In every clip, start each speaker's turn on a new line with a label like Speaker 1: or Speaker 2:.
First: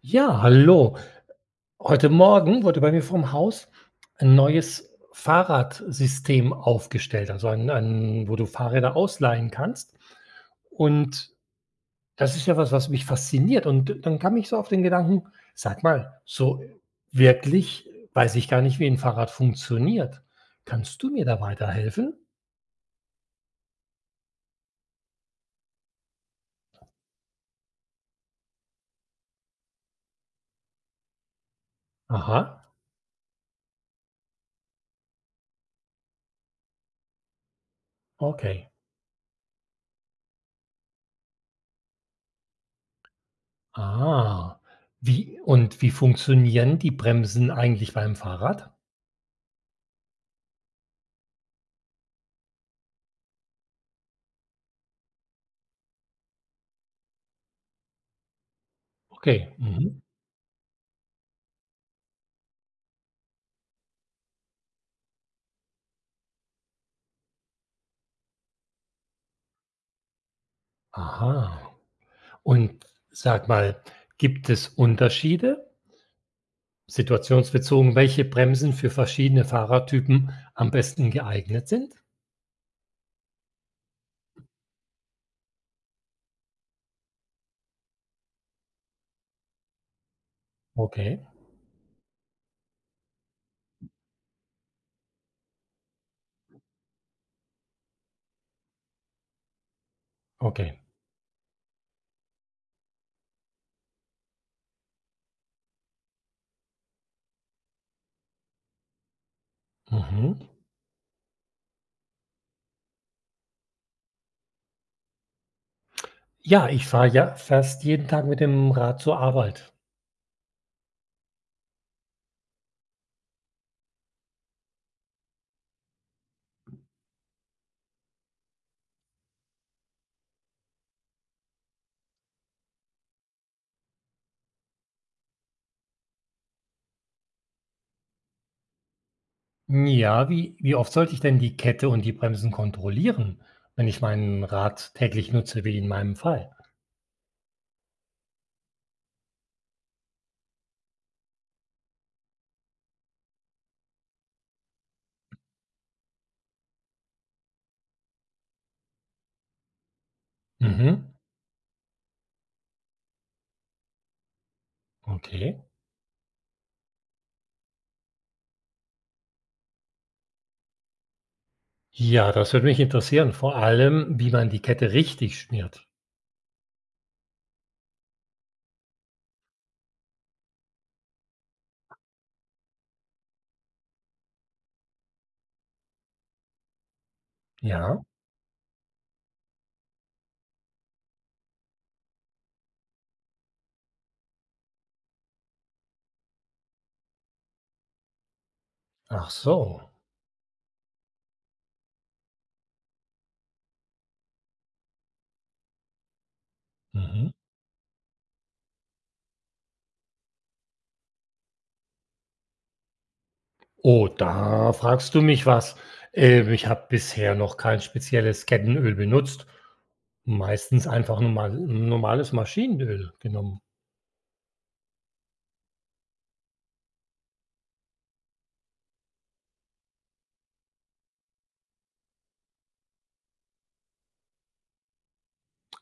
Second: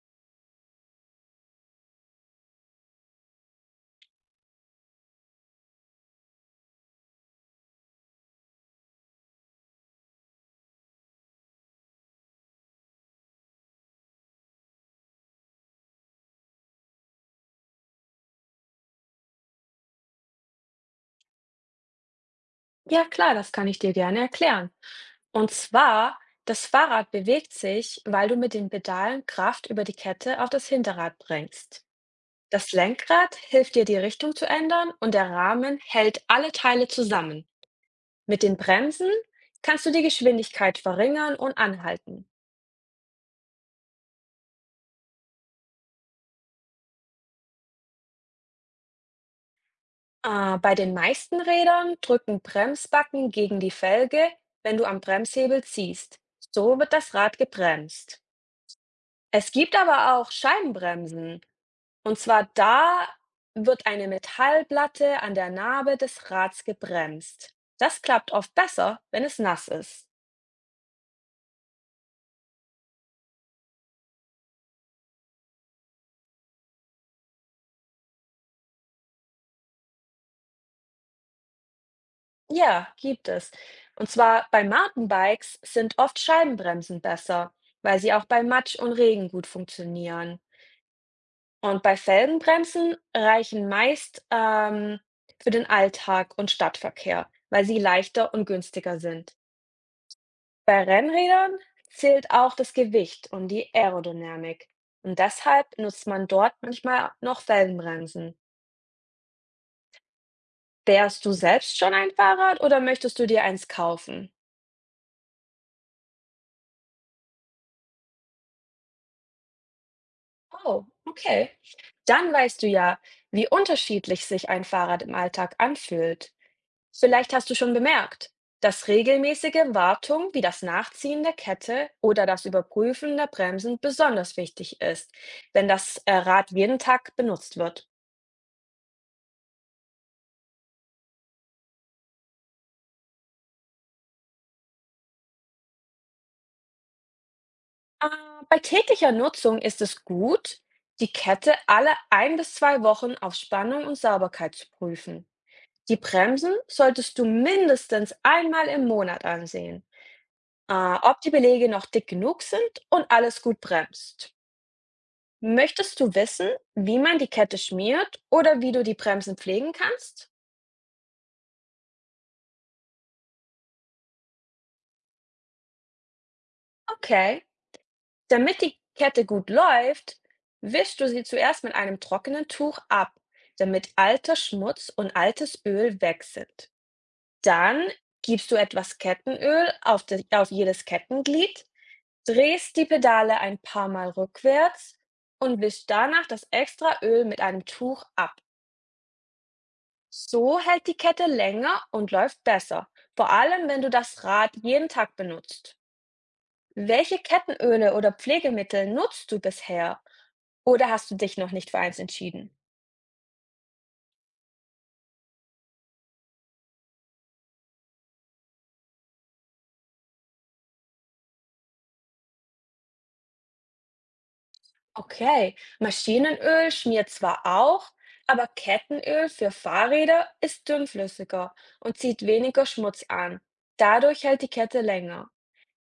Speaker 1: Ja, hallo. Heute Morgen wurde bei mir vorm Haus ein neues Fahrradsystem aufgestellt, also ein wo du Fahrräder ausleihen kannst. Und das ist ja was, was mich fasziniert. Und dann kam ich so auf den Gedanken: „Sag mal, so wirklich weiß ich gar nicht, wie ein Fahrrad funktioniert. Kannst du mir da weiterhelfen?“
Speaker 2: Ja, klar, das kann ich dir gerne erklären. Und zwar, das Fahrrad bewegt sich, weil du mit den Pedalen Kraft über die Kette auf das Hinterrad bringst.
Speaker 1: Aha,
Speaker 2: Das Lenkrad hilft dir, die Richtung zu ändern und der Rahmen hält alle Teile zusammen. Mit den
Speaker 1: okay.
Speaker 2: Bremsen kannst du die Geschwindigkeit verringern und anhalten.
Speaker 1: Ah, wie funktionieren die Bremsen eigentlich beim Fahrrad?
Speaker 2: Bei den meisten Rädern drücken Bremsbacken gegen die Felge, wenn du am Bremshebel ziehst. So wird das Rad gebremst.
Speaker 1: Okay,
Speaker 2: Es gibt
Speaker 1: mhm.
Speaker 2: aber auch Scheibenbremsen. Und zwar da wird eine Metallplatte an der Nabe des Rads gebremst. Das klappt oft besser, wenn es nass ist.
Speaker 1: Aha. Und sag mal, gibt es Unterschiede, situationsbezogen, welche Bremsen für verschiedene Fahrertypen am besten geeignet sind?
Speaker 2: Ja, gibt es. Und zwar bei Mountainbikes sind oft Scheibenbremsen besser, weil sie auch bei Matsch und Regen gut funktionieren.
Speaker 1: Okay,
Speaker 2: Und bei Felgenbremsen reichen meist für den Alltag und Stadtverkehr, weil sie leichter und günstiger sind.
Speaker 1: okay.
Speaker 2: Bei Rennrädern zählt auch das Gewicht und die Aerodynamik. Und deshalb nutzt man dort manchmal noch Felgenbremsen.
Speaker 1: Mhm.
Speaker 2: Wärst du selbst schon ein Fahrrad oder möchtest du dir eins kaufen?
Speaker 1: Ja, ich fahre ja fast jeden Tag mit dem Rad zur Arbeit.
Speaker 2: Oh, okay. Dann weißt du ja, wie unterschiedlich sich ein Fahrrad im Alltag anfühlt. Vielleicht hast du schon bemerkt, dass regelmäßige Wartung wie das Nachziehen der Kette oder das Überprüfen der Bremsen besonders wichtig ist, wenn das Rad jeden Tag benutzt wird.
Speaker 1: Ja, wie oft sollte ich denn die Kette und die Bremsen kontrollieren, wenn ich mein Rad täglich nutze, wie in meinem Fall?
Speaker 2: Ah, bei täglicher Nutzung ist es gut, die Kette alle ein bis zwei Wochen auf Spannung und Sauberkeit zu prüfen. Die Bremsen solltest du mindestens einmal im Monat ansehen,
Speaker 1: Mhm,
Speaker 2: ob die Belege noch dick genug sind und alles gut bremst.
Speaker 1: okay.
Speaker 2: Möchtest du wissen, wie man die Kette schmiert oder wie du die Bremsen pflegen kannst?
Speaker 1: Ja, das würde mich interessieren, vor allem, wie man die Kette richtig schmiert.
Speaker 2: Okay. Damit die Kette gut läuft, wischst du sie zuerst mit einem trockenen Tuch ab, damit alter Schmutz und altes Öl weg sind. Dann
Speaker 1: Ja,
Speaker 2: gibst du etwas Kettenöl auf, die, auf jedes Kettenglied, drehst die Pedale ein paar Mal rückwärts und wischst danach das extra Öl mit einem Tuch ab.
Speaker 1: ach so.
Speaker 2: So hält die Kette länger und läuft besser, vor allem wenn du das Rad jeden Tag benutzt. Welche
Speaker 1: Mhm.
Speaker 2: Kettenöle oder Pflegemittel nutzt du bisher? Oder hast du dich noch nicht für eins entschieden?
Speaker 1: Oh, da fragst du mich was. Ich habe bisher noch kein spezielles Kettenöl benutzt, meistens einfach normales Maschinenöl genommen.
Speaker 2: Okay, Maschinenöl schmiert zwar auch, aber Kettenöl für Fahrräder ist dünnflüssiger und zieht weniger Schmutz an. Dadurch hält die Kette länger.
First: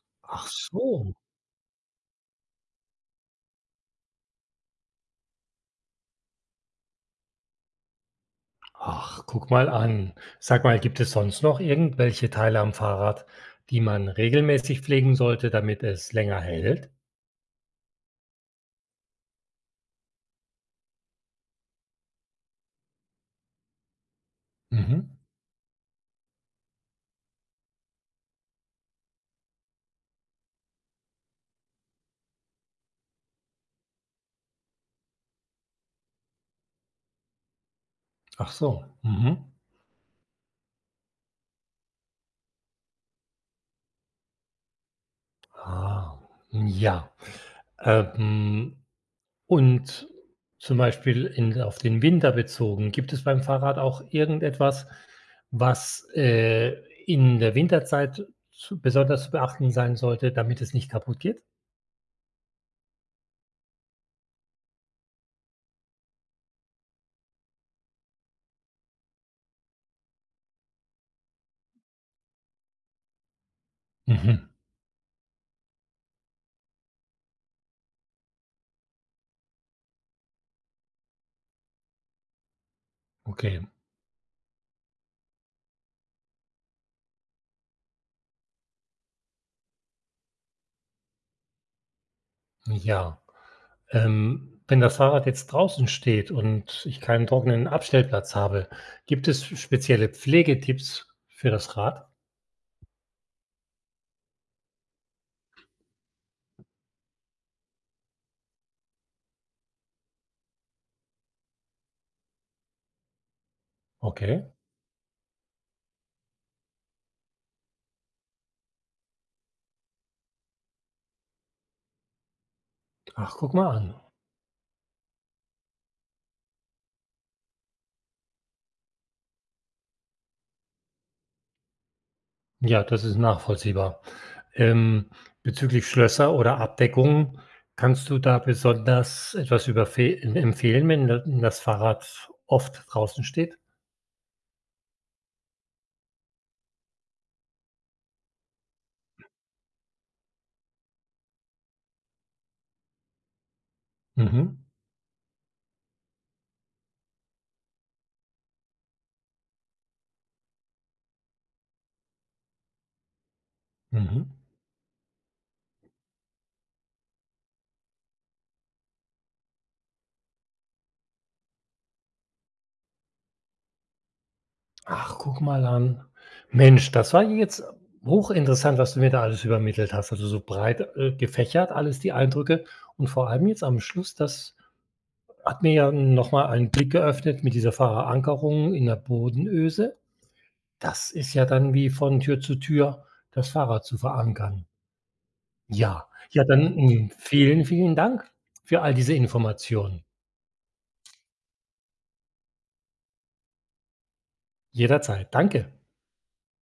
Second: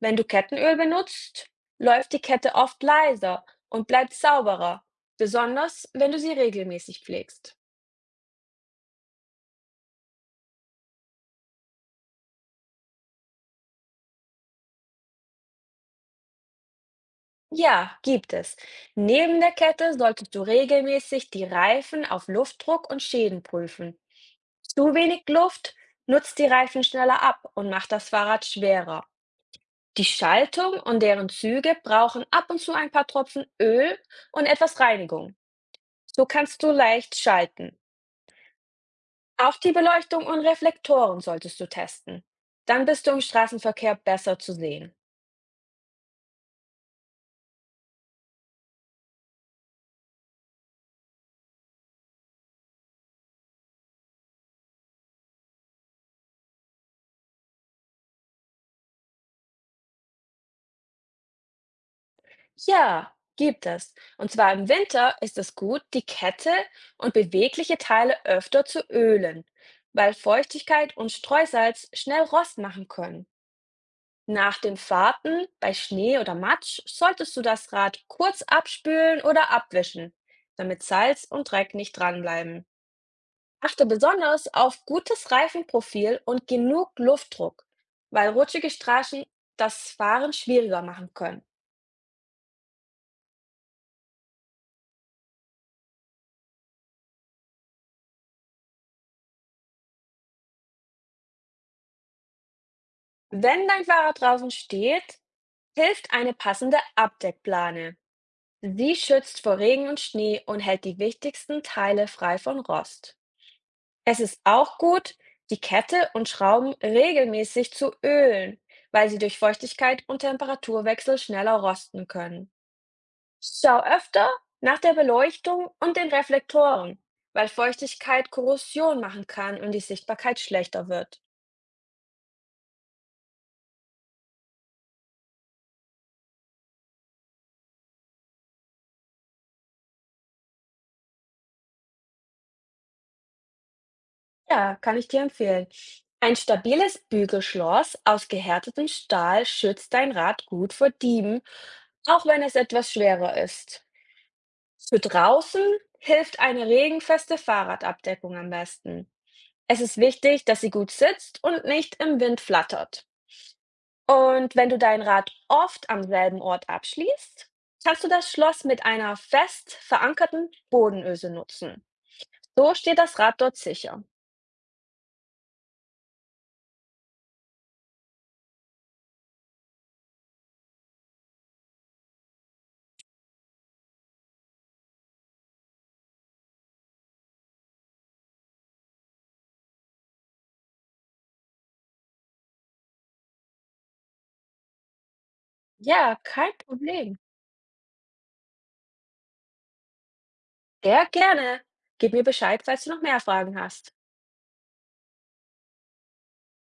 Speaker 2: Wenn du
Speaker 1: Ach
Speaker 2: Kettenöl
Speaker 1: so.
Speaker 2: benutzt, läuft die Kette oft leiser und bleibt sauberer, besonders wenn du sie regelmäßig pflegst.
Speaker 1: Ach, guck mal an. Sag mal, gibt es sonst noch irgendwelche Teile am Fahrrad, die man regelmäßig pflegen sollte, damit es länger hält?
Speaker 2: Ja, gibt es. Neben der Kette solltest du regelmäßig die Reifen auf Luftdruck und Schäden prüfen. Zu
Speaker 1: Mhm.
Speaker 2: wenig Luft nutzt die Reifen schneller ab und macht das Fahrrad schwerer. Die Schaltung und deren Züge brauchen ab und zu ein paar Tropfen Öl und etwas Reinigung. So kannst du leicht schalten.
Speaker 1: Ach so. Mhm.
Speaker 2: Auch die Beleuchtung und Reflektoren solltest du testen. Dann bist du im Straßenverkehr besser zu sehen.
Speaker 1: Ah, ja. Ähm Und zum Beispiel in auf den Winter bezogen, gibt es beim Fahrrad auch irgendetwas, was in der Winterzeit zu besonders zu beachten sein sollte, damit es nicht kaputt geht?
Speaker 2: Ja, gibt es. Und zwar im Winter ist es gut, die Kette und bewegliche Teile öfter zu ölen, weil Feuchtigkeit und Streusalz schnell Rost machen können.
Speaker 1: Mhm,
Speaker 2: Nach den Fahrten bei Schnee oder Matsch solltest du das Rad kurz abspülen oder abwischen, damit Salz und Dreck nicht dranbleiben.
Speaker 1: okay,
Speaker 2: Achte besonders auf gutes Reifenprofil und genug Luftdruck, weil rutschige Straßen das Fahren schwieriger machen können.
Speaker 1: ja. Wenn das Fahrrad jetzt draußen steht und ich keinen trockenen Abstellplatz habe, gibt es spezielle Pflegetipps für das Rad?
Speaker 2: Wenn dein Fahrrad draußen steht, hilft eine passende Abdeckplane. Sie schützt vor Regen und Schnee und hält die wichtigsten Teile frei von Rost. Es ist
Speaker 1: Okay.
Speaker 2: auch gut, die Kette und Schrauben regelmäßig zu ölen, weil sie durch Feuchtigkeit und Temperaturwechsel schneller rosten können.
Speaker 1: Ach, guck mal
Speaker 2: Schau
Speaker 1: an.
Speaker 2: öfter nach der Beleuchtung und den Reflektoren, weil Feuchtigkeit Korrosion machen kann und die Sichtbarkeit schlechter wird.
Speaker 1: Ja, das ist nachvollziehbar. Ähm, Bezüglich Schlösser oder Abdeckungen, kannst du da besonders etwas über Fe empfehlen, wenn da das Fahrrad oft draußen steht?
Speaker 2: Ja, kann ich dir empfehlen. Ein stabiles Bügelschloss aus gehärtetem Stahl schützt dein Rad gut vor Dieben, auch wenn es etwas schwerer ist.
Speaker 1: Mhm,
Speaker 2: Für draußen hilft eine regenfeste Fahrradabdeckung am besten. Es ist wichtig, dass sie gut sitzt und nicht im Wind flattert.
Speaker 1: mhm.
Speaker 2: Und wenn du dein Rad oft am selben Ort abschließt, kannst du das Schloss mit einer fest verankerten Bodenöse nutzen. So steht das Rad dort sicher.
Speaker 1: Ach, guck mal an. Mensch, das war jetzt hochinteressant, was du mir da alles übermittelt hast. Also so breit, gefächert, alles die Eindrücke und vor allem jetzt am Schluss, das hat mir ja noch mal einen Blick geöffnet mit dieser Verankerung in der Bodenöse. Das ist ja dann wie von Tür zu Tür das Fahrrad zu verankern. Ja,
Speaker 2: Ja,
Speaker 1: ja,
Speaker 2: kein
Speaker 1: dann, hm,
Speaker 2: Problem.
Speaker 1: vielen, vielen Dank für all diese Informationen.
Speaker 2: Sehr gerne. Gib mir Bescheid, falls du noch mehr Fragen hast.
Speaker 1: Jederzeit. Danke.